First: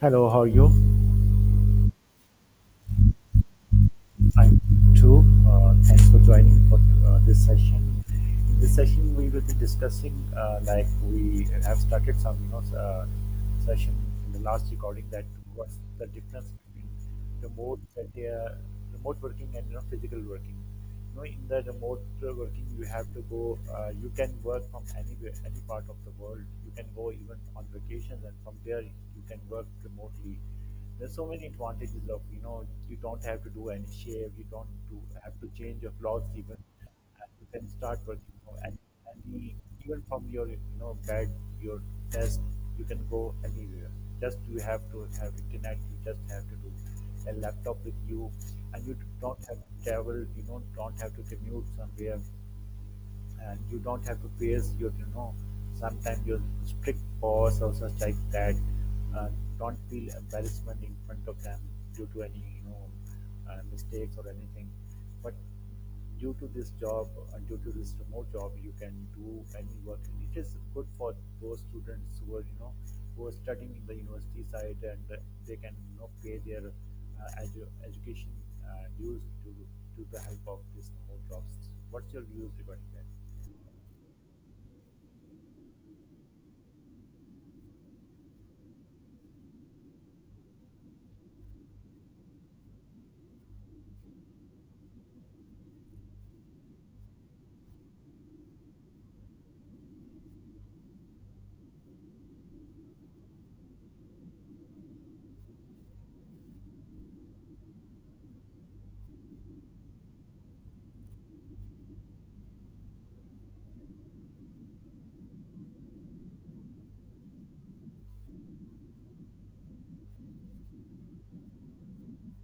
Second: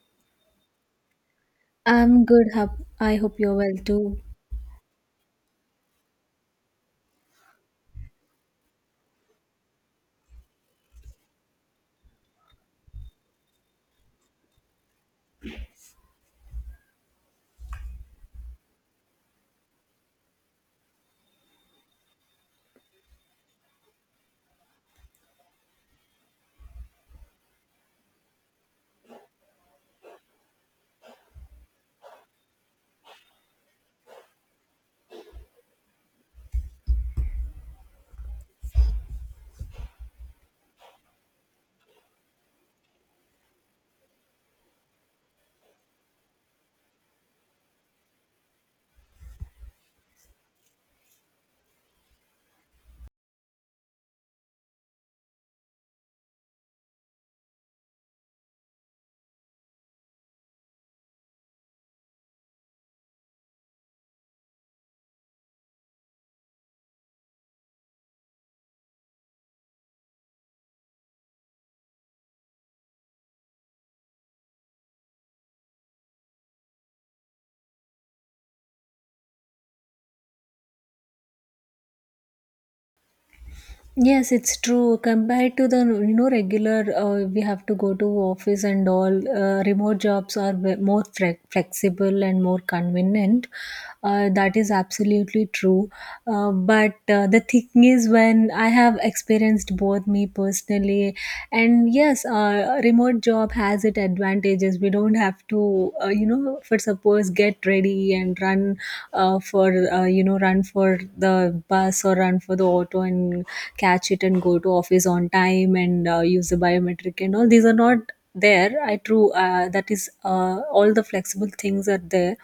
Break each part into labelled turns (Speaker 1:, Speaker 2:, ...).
Speaker 1: Hello, how are you?
Speaker 2: I'm good. I hope you're well too.
Speaker 1: I'm too. Thanks for joining for this session. In this session, we will be discussing like we have started some session in the last recording that what's the difference between remote that they are remote working and physical working. In the remote working you have to go you can work from anywhere, any part of the world. You can go even on vacations and from there you can work remotely. There's so many advantages of you don't have to do any shave, you don't do, have to change your clothes even, and you can start working more. And e- Even from your bed, your desk, you can go anywhere. Just you have to have internet. You just have to do a laptop with you, and you don't have to travel. You don't have to commute somewhere, and you don't have to pierce your sometimes your strict boss or such like that uh, don't feel embarrassment in front of them due to any mistakes or anything. But due to this job, due to this remote job, you can do any work, and it is good for those students who are who are studying in the university side, and they can pay their education dues to the help of this remote jobs. What's your views regarding that?
Speaker 2: Yes, it's true. Compared to the you know regular, we have to go to office and all. Remote jobs are flexible and more convenient. That is absolutely true. But The thing is, when I have experienced both me personally, and yes, remote job has its advantages. We don't have to you know for suppose get ready and run for you know run for the bus or run for the auto and catch it and go to office on time and use the biometric and all these are not there I true that is all the flexible things are there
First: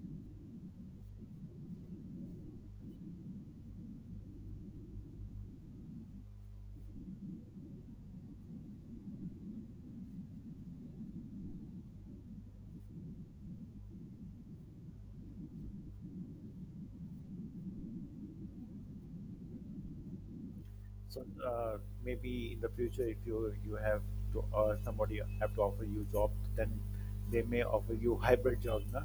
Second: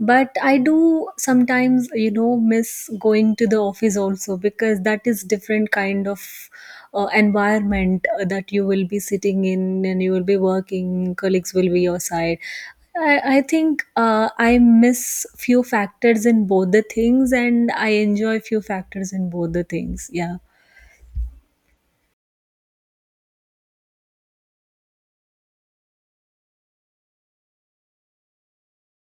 Speaker 2: but I do sometimes you know miss going to the office also because that is different kind of environment that you will be sitting in and you will be working colleagues will be your side. I think I miss few factors in both the things and I enjoy few factors in both the things. Yeah.
Speaker 1: So maybe in the future, if you have to or somebody have to offer you job, then they may offer you hybrid job, na?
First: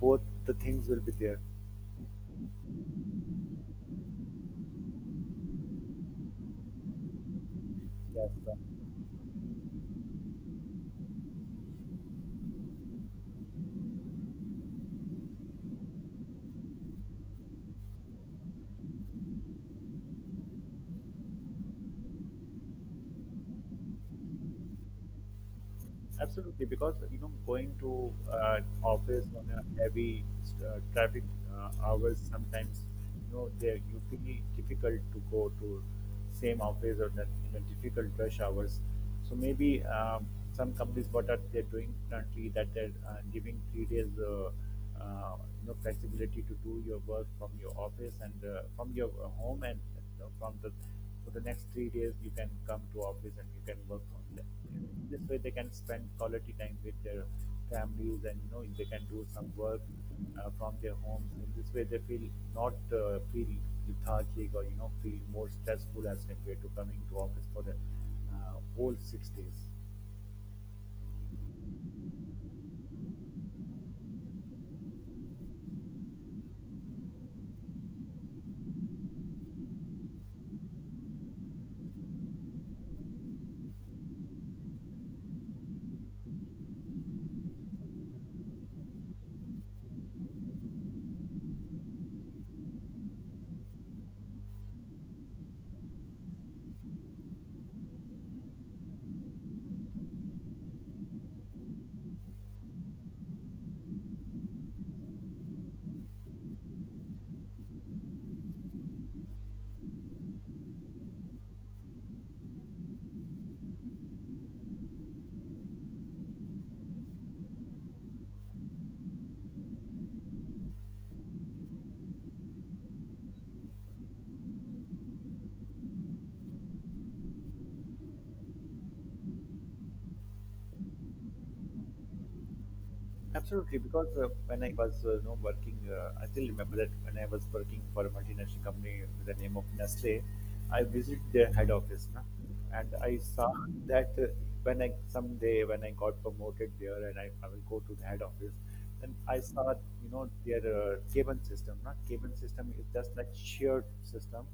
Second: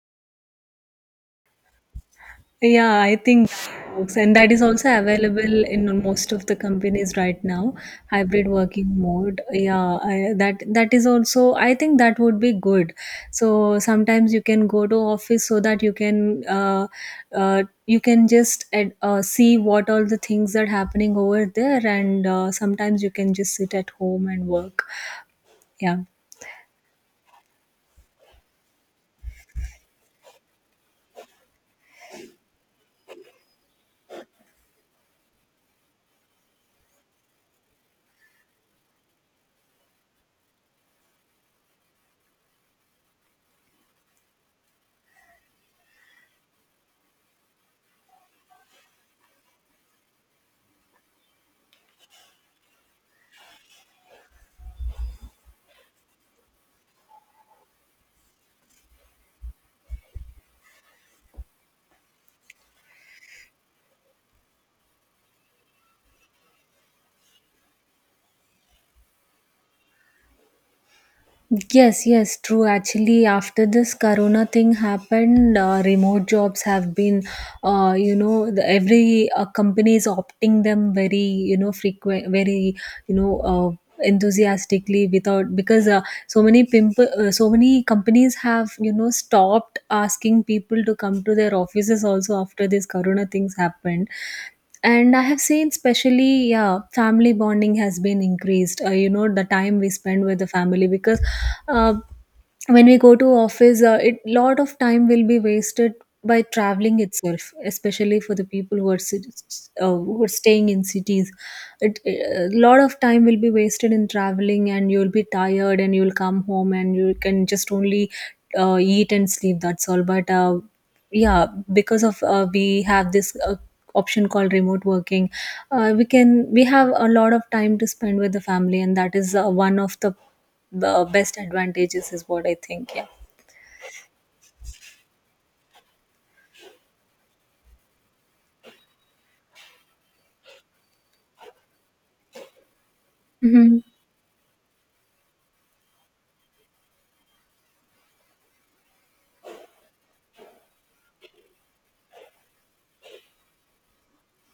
Speaker 1: Both the things will be there.
Speaker 2: Yeah, I think that works. And that is also available in most of the companies right now,
Speaker 1: Yes.
Speaker 2: hybrid working mode. Yeah, that is also, I think that would be good. So sometimes you can go to office so that you can just see what all the things are happening over there, and sometimes you can just sit at home and work. Yeah.
Speaker 1: Absolutely, because you know, going to office on a heavy traffic hours sometimes, you know, they're usually difficult to go to same office or that you know, difficult rush hours. So maybe some companies what are they're doing currently that they're giving 3 days, uh, you know, flexibility to do your work from your office and from your home, and from the for the next 3 days you can come to office and you can work from there. This way they can spend quality time with their families, and you know they can do some work from their homes. In this way they feel not feel lethargic or you know feel more stressful as compared to coming to office for the whole 6 days.
Speaker 2: Yes, yes, true. Actually, after this corona thing happened, remote jobs have been, you know, every company is opting them very, you know, frequent, very, you know, uh, enthusiastically without because so many pimple, so many companies have, you know, stopped asking people to come to their offices also after this corona things happened, and I have seen especially yeah family bonding has been increased you know the time we spend with the family because uh, when we go to office it lot of time will be wasted by traveling itself especially for the people who are who are staying in cities. It a lot of time will be wasted in traveling and you'll be tired and you'll come home and you can just only eat and sleep that's all but yeah, because of we have this option called remote working. We can we have a lot of time to spend with the family and that is one of the best advantages is what I think. Yeah.
Speaker 1: Absolutely, because when I was you know, working, I still remember that when I was working for a multinational company with the name of Nestle, I visited their head office, na, and I saw
Speaker 2: Mm-hmm.
Speaker 1: that when I someday when I got promoted there and I will go to the head office, then I saw, you know, their cabin system. Not cabin system is just like shared system.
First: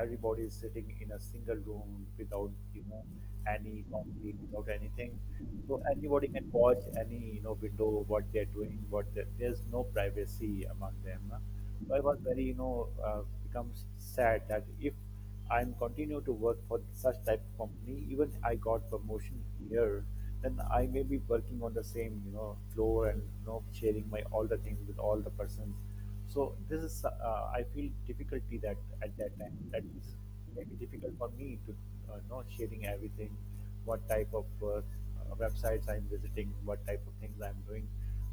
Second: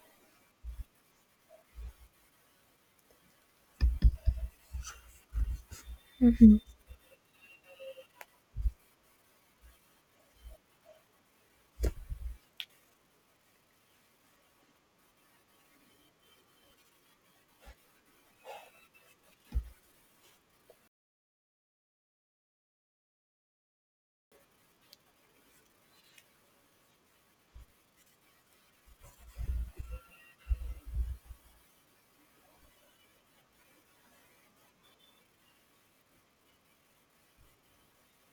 Speaker 1: Everybody is sitting in a single room without, you know, any conflict, without anything. So anybody can watch any, you know, window what they're doing. What they're, there's no privacy among them. No? So I was very, you know, becomes sad that if I'm continue to work for such type of company, even I got promotion here, then I may be working on the same, you know, floor and you know sharing my all the things with all the persons. So this is I feel difficulty that at that time that is maybe difficult for me to not sharing everything, what type of websites I'm visiting, what type of things I'm doing.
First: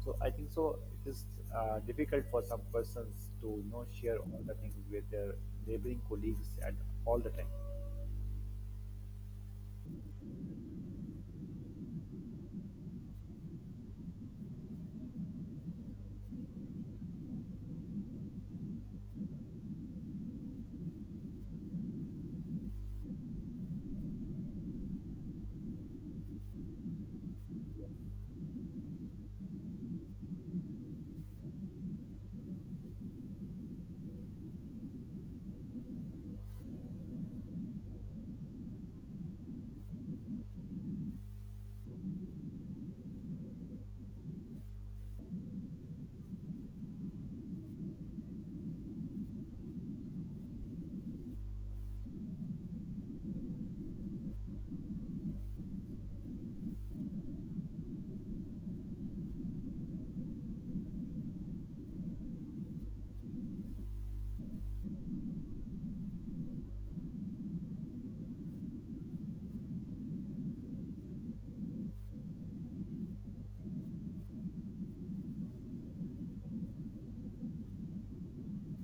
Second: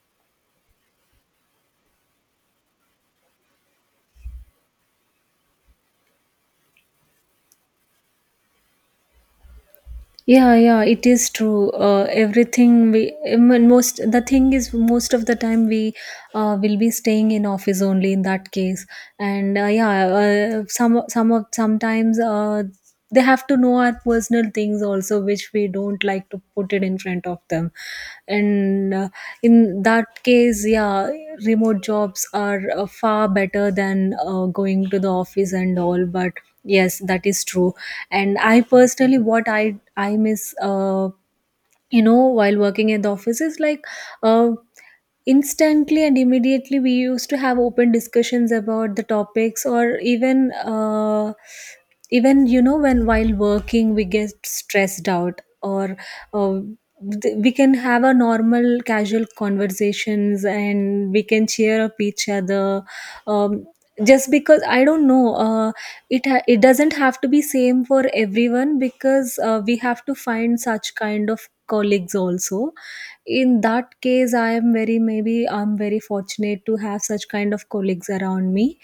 Speaker 1: So I think so it is difficult for some persons to you know share all the things with their neighboring colleagues at all the time.
Speaker 2: Yeah, yeah, it is true. Everything we I mean, most the thing is most of the time we will be staying in office only in that case, and yeah, sometimes they have to know our personal things also, which we don't like to put it in front of them, and in that case, yeah, remote jobs are far better than going to the office and all, but. Yes, that is true, and I personally what i miss you know while working at the office is like uh, instantly and immediately we used to have open discussions about the topics or even even you know when while working we get stressed out or uh, we can have a normal casual conversations and we can cheer up each other. um, just because I don't know it doesn't have to be same for everyone because we have to find such kind of colleagues also. In that case I am very maybe I'm very fortunate to have such kind of colleagues around me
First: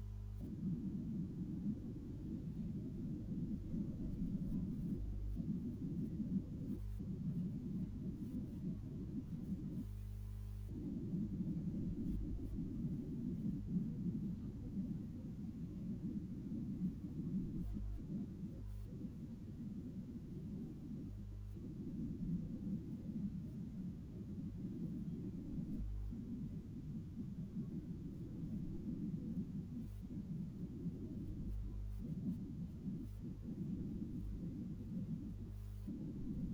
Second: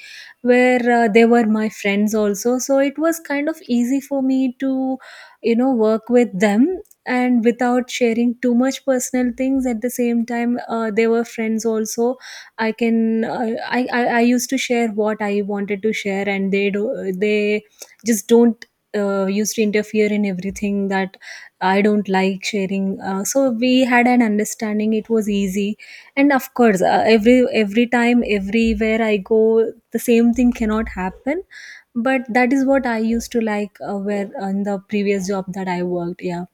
Speaker 2: where they were my friends also so it was kind of easy for me to you know work with them, and without sharing too much personal things at the same time they were friends also. I can I used to share what I wanted to share and they do they just don't used to interfere in everything that I don't like sharing. So we had an understanding. It was easy, and of course, every time, everywhere I go, the same thing cannot happen. But that is what I used to like, where on the previous job that I worked. Yeah.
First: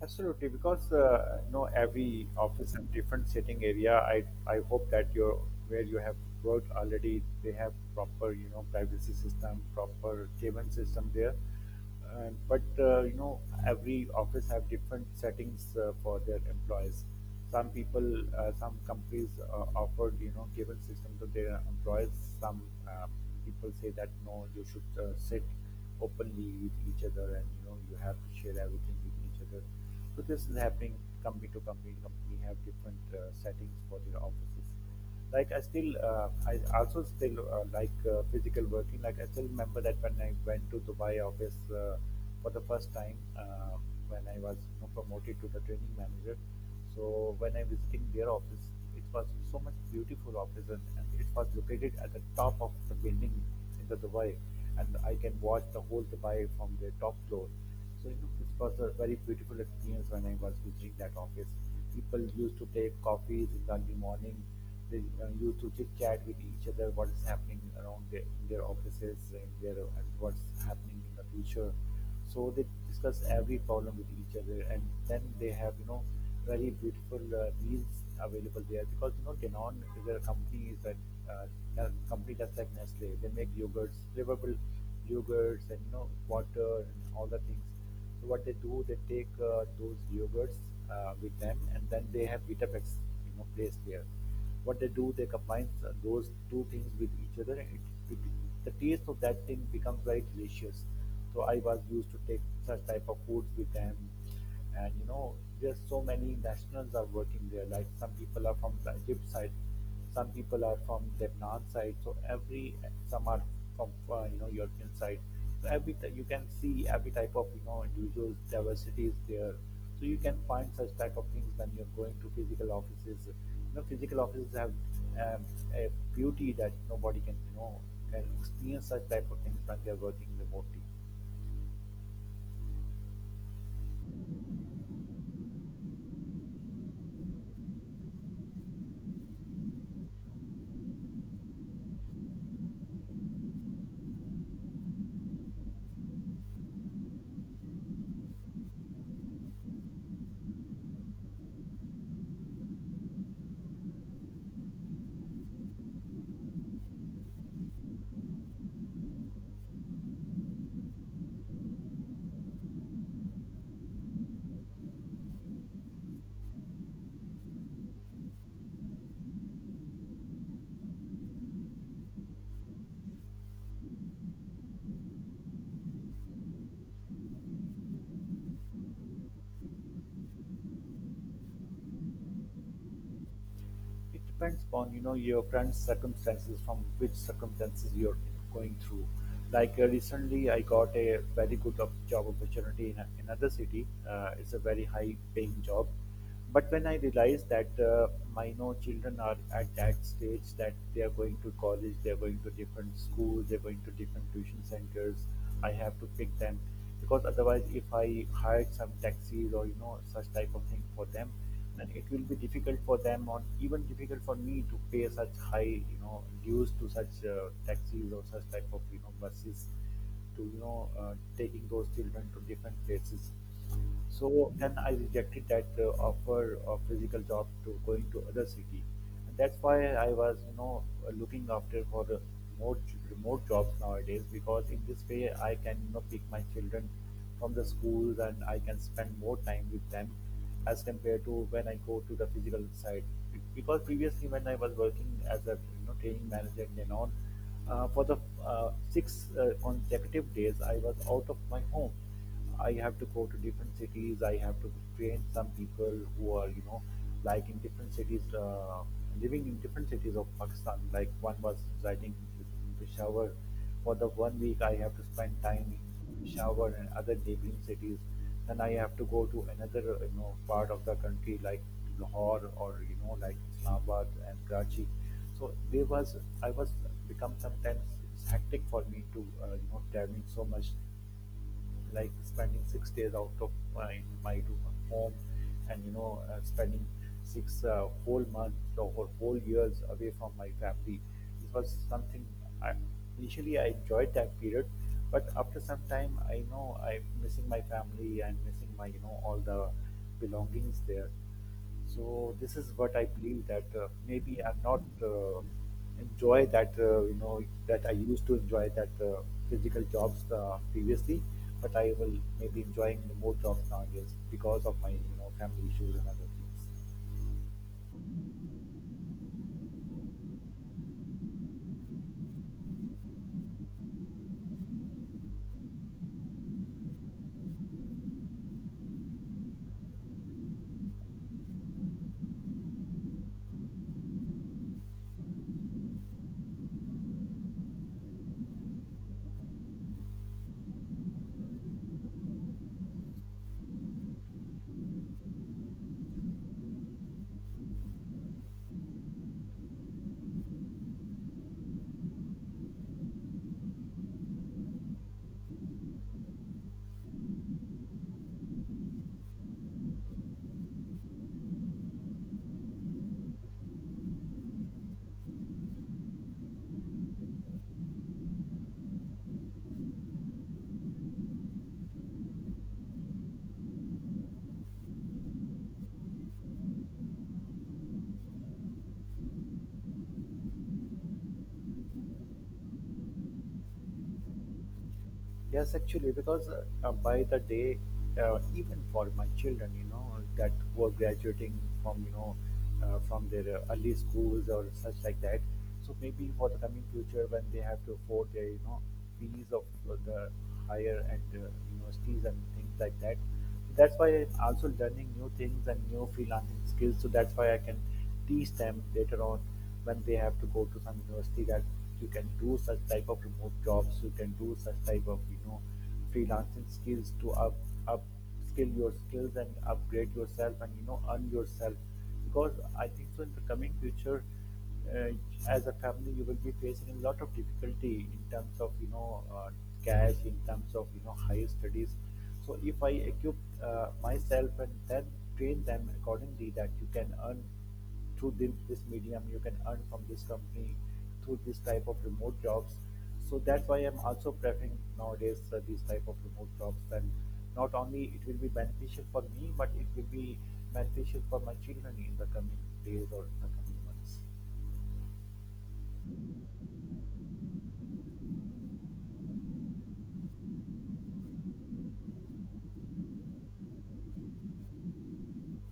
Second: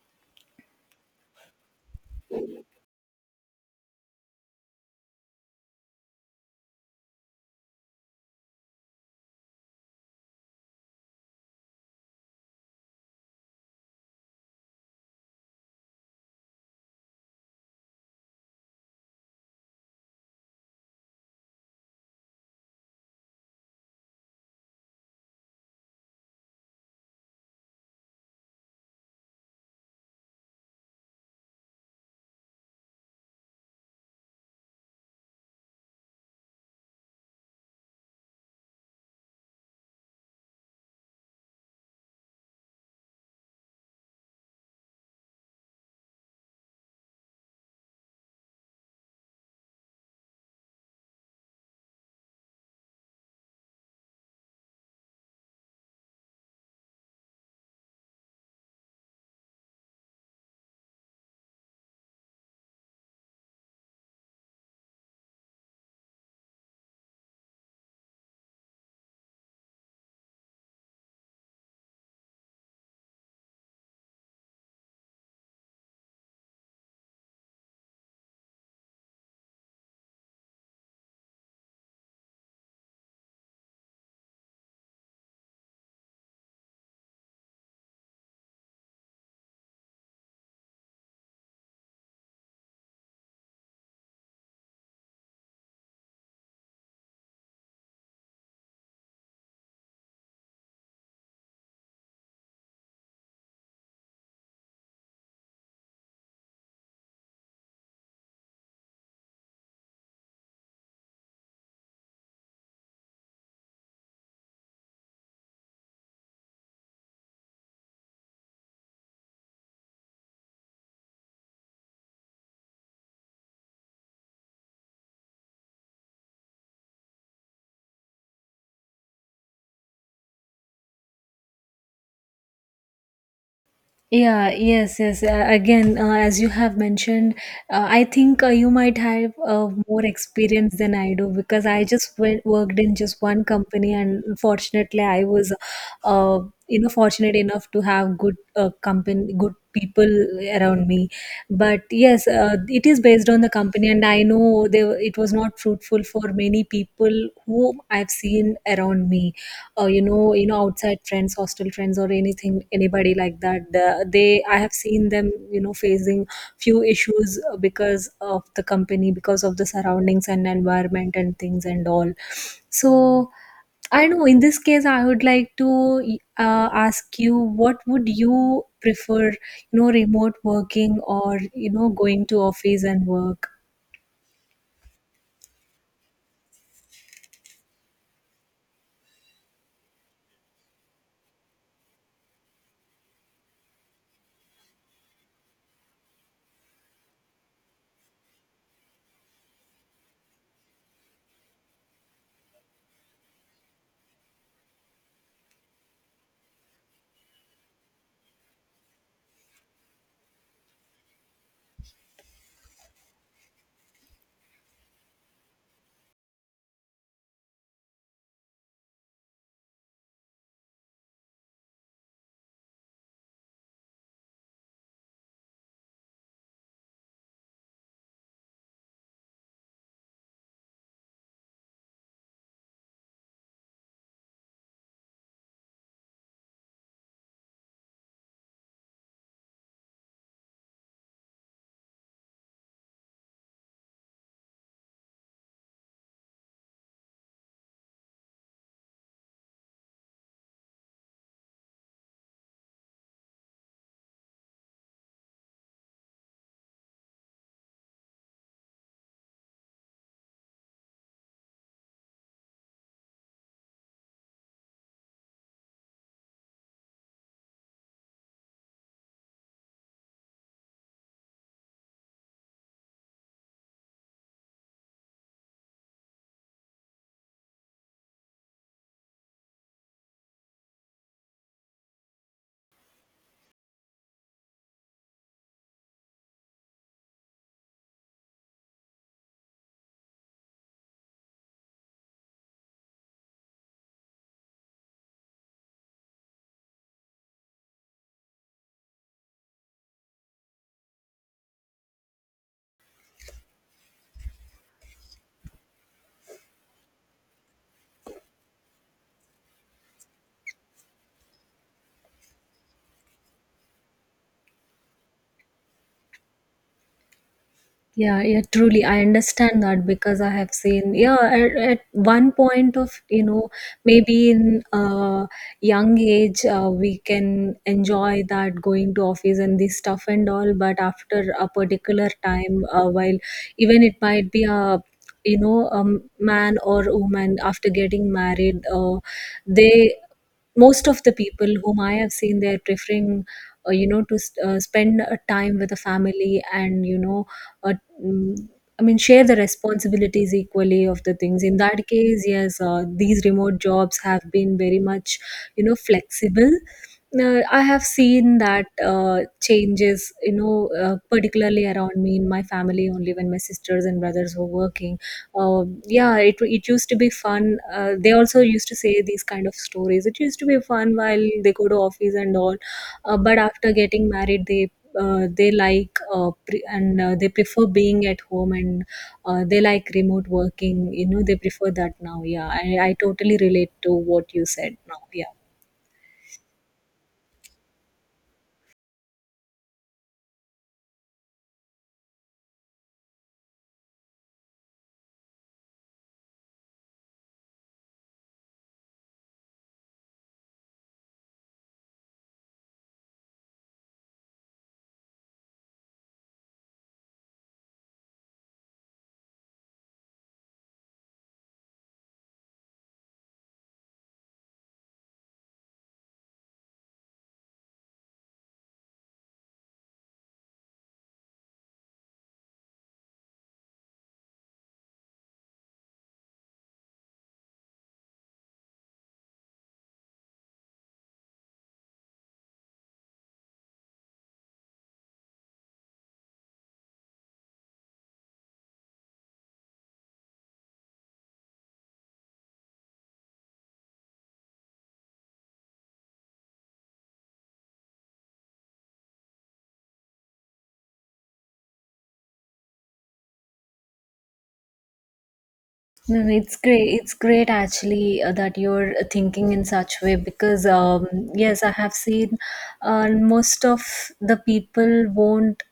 Speaker 1: Absolutely, because you know every office and different sitting area. I hope that your where you have worked already, they have proper you know privacy system, proper cabin system there. And but you know every office have different settings for their employees. Some people, some companies offered you know cabin system to their employees. Some uh, people say that no, you should sit openly with each other, and you know you have to share everything with each other, so this is happening company to company. Company have different settings for their offices, like I also still like physical working. Like I still remember that when I went to Dubai office uh, for the first time, uh, when I was you know, promoted to the training manager, so when I visiting their office, it was so much beautiful office, and it was located at the top of the building in the Dubai, and I can watch the whole Dubai from the top floor. So you know, it was a very beautiful experience when I was visiting that office. People used to take coffees in the early morning. They used to chit chat with each other what is happening around their, in their offices and, their, and what's happening in the future, so they discuss every problem with each other, and then they have you know very beautiful meals available there, because you know Danone is a company is that a company that's like Nestle. They make yogurts, flavorful yogurts, and you know water and all the things. So what they do, they take those yogurts with them, and then they have Vitaflex, you know, placed there. What they do, they combine those two things with each other, and it, the taste of that thing becomes very delicious. So I was used to take such type of foods with them, and you know, there's so many nationals are working there. Like some people are from the Egypt side, some people are from Lebanon side. So every some are from you know European side. So every you can see every type of you know individuals diversity is there. So you can find such type of things when you're going to physical offices. You know, physical offices have um, a beauty that nobody can you know can experience such type of things when they're working remotely.
Speaker 2: Yeah, yes, yes. Again, as you have mentioned, I think you might have more experience than I do because I just went, worked in just one company, and fortunately, I was, uh, you know, fortunate enough to have good company, good people around me. But yes, it is based on the company, and I know they, it was not fruitful for many people whom I've seen around me. You know, you know, outside friends hostel friends or anything anybody like that, they I have seen them you know facing few issues because of the company because of the surroundings and environment and things and all. So I know in this case, I would like to ask you, what would you prefer, you know, remote working or, you know, going to office and work?
Speaker 1: It depends upon you know your current circumstances, from which circumstances you're going through. Like recently, I got a very good job opportunity in another city. It's a very high-paying job, but when I realized that my you know, children are at that stage that they are going to college, they are going to different schools, they are going to different tuition centers. I have to pick them, because otherwise, if I hired some taxis or you know such type of thing for them, then it will be difficult for them or even difficult for me to pay such high you know dues to such taxis or such type of you know buses to you know taking those children to different places. So then I rejected that offer of physical job to going to other city, and that's why I was you know looking after for the remote remote jobs nowadays, because in this way I can you know pick my children from the schools, and I can spend more time with them as compared to when I go to the physical side. Because previously when I was working as a you know training manager in Danone, for the 6 consecutive days I was out of my home. I have to go to different cities. I have to train some people who are, you know, like in different cities, living in different cities of Pakistan. Like one was residing in Peshawar. For the one week, I have to spend time in Peshawar and other neighboring cities. Then I have to go to another, you know, part of the country like Lahore or, you know, like Islamabad and Karachi. So there was, I was become sometimes it's hectic for me to, you know, traveling so much, like spending 6 days out of my home, and you know spending 6 whole months or whole years away from my family. It was something I, initially I enjoyed that period, but after some time I know I'm missing my family and missing my you know all the belongings there. So this is what I believe that maybe I'm not enjoy that you know that I used to enjoy that physical jobs previously, but I will maybe enjoying more jobs nowadays because of my you know family issues and other things.
Speaker 2: Yeah, yeah, truly. I understand that because I have seen, yeah, at one point of, you know, maybe in young age, we can enjoy that going to office and this stuff and all. But after a particular time, while even it might be a, you know, a man or woman after getting married, they, most of the people whom I have seen, they're preferring, you know, to spend time with the family and, you know, uh, mm, I mean, share the responsibilities equally of the things. In that case, yes, these remote jobs have been very much, you know, flexible. I have seen that changes, you know, particularly around me in my family only when my sisters and brothers were working. Yeah, it used to be fun. They also used to say these kind of stories. It used to be fun while they go to office and all. But after getting married, they like pre- and they prefer being at home, and they like remote working, you know they prefer that now. Yeah, I totally relate to what you said now. Yeah.
Speaker 1: Yes, actually, because by the day, even for my children, you know, that were graduating from, you know, from their early schools or such like that. So maybe for the coming future, when they have to afford their, you know, fees of the higher and universities and things like that, that's why I'm also learning new things and new freelancing skills, so that's why I can teach them later on when they have to go to some university, that you can do such type of remote jobs, you can do such type of you know freelancing skills to up skill your skills and upgrade yourself and you know earn yourself, because I think so in the coming future, uh, as a family you will be facing a lot of difficulty in terms of you know cash, in terms of you know higher studies. So if I equip myself and then train them accordingly that you can earn through this medium, you can earn from this company through this type of remote jobs. So that's why I'm also preferring nowadays these type of remote jobs, and not only it will be beneficial for me, but it will be beneficial for my children in the coming days or in the coming months.
Speaker 2: No, no, it's great. It's great actually that you're thinking in such way because yes, I have seen most of the people won't.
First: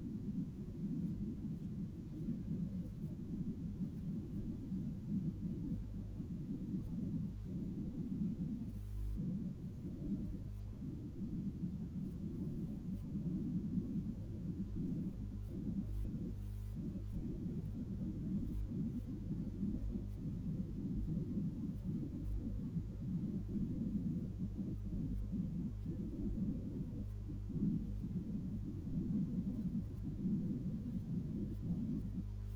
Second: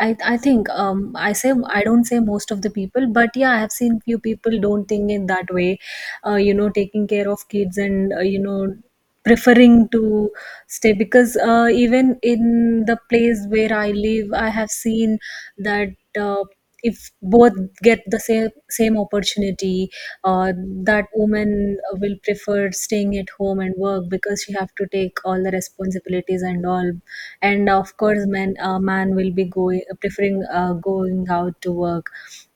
Speaker 2: I think I say I don't say most of the people, but yeah, I have seen few people don't think in that way. You know, taking care of kids and you know preferring to stay because even in the place where I live, I have seen that uh, if both get the same opportunity, uh, that woman will prefer staying at home and work because she have to take all the responsibilities and all, and of course, man will be going preferring going out to work,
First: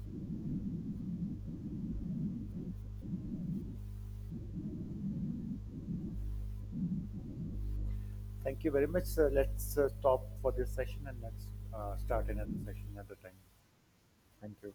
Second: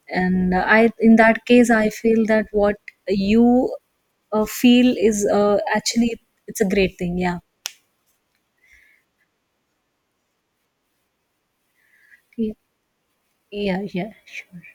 Speaker 2: and I in that case I feel that what you feel is actually it's a great thing. Yeah.
Speaker 1: Thank you very much, sir. Let's stop for this session and let's start another session another time.
Speaker 2: Yeah, yeah, yeah,
Speaker 1: Thank
Speaker 2: sure.
Speaker 1: you.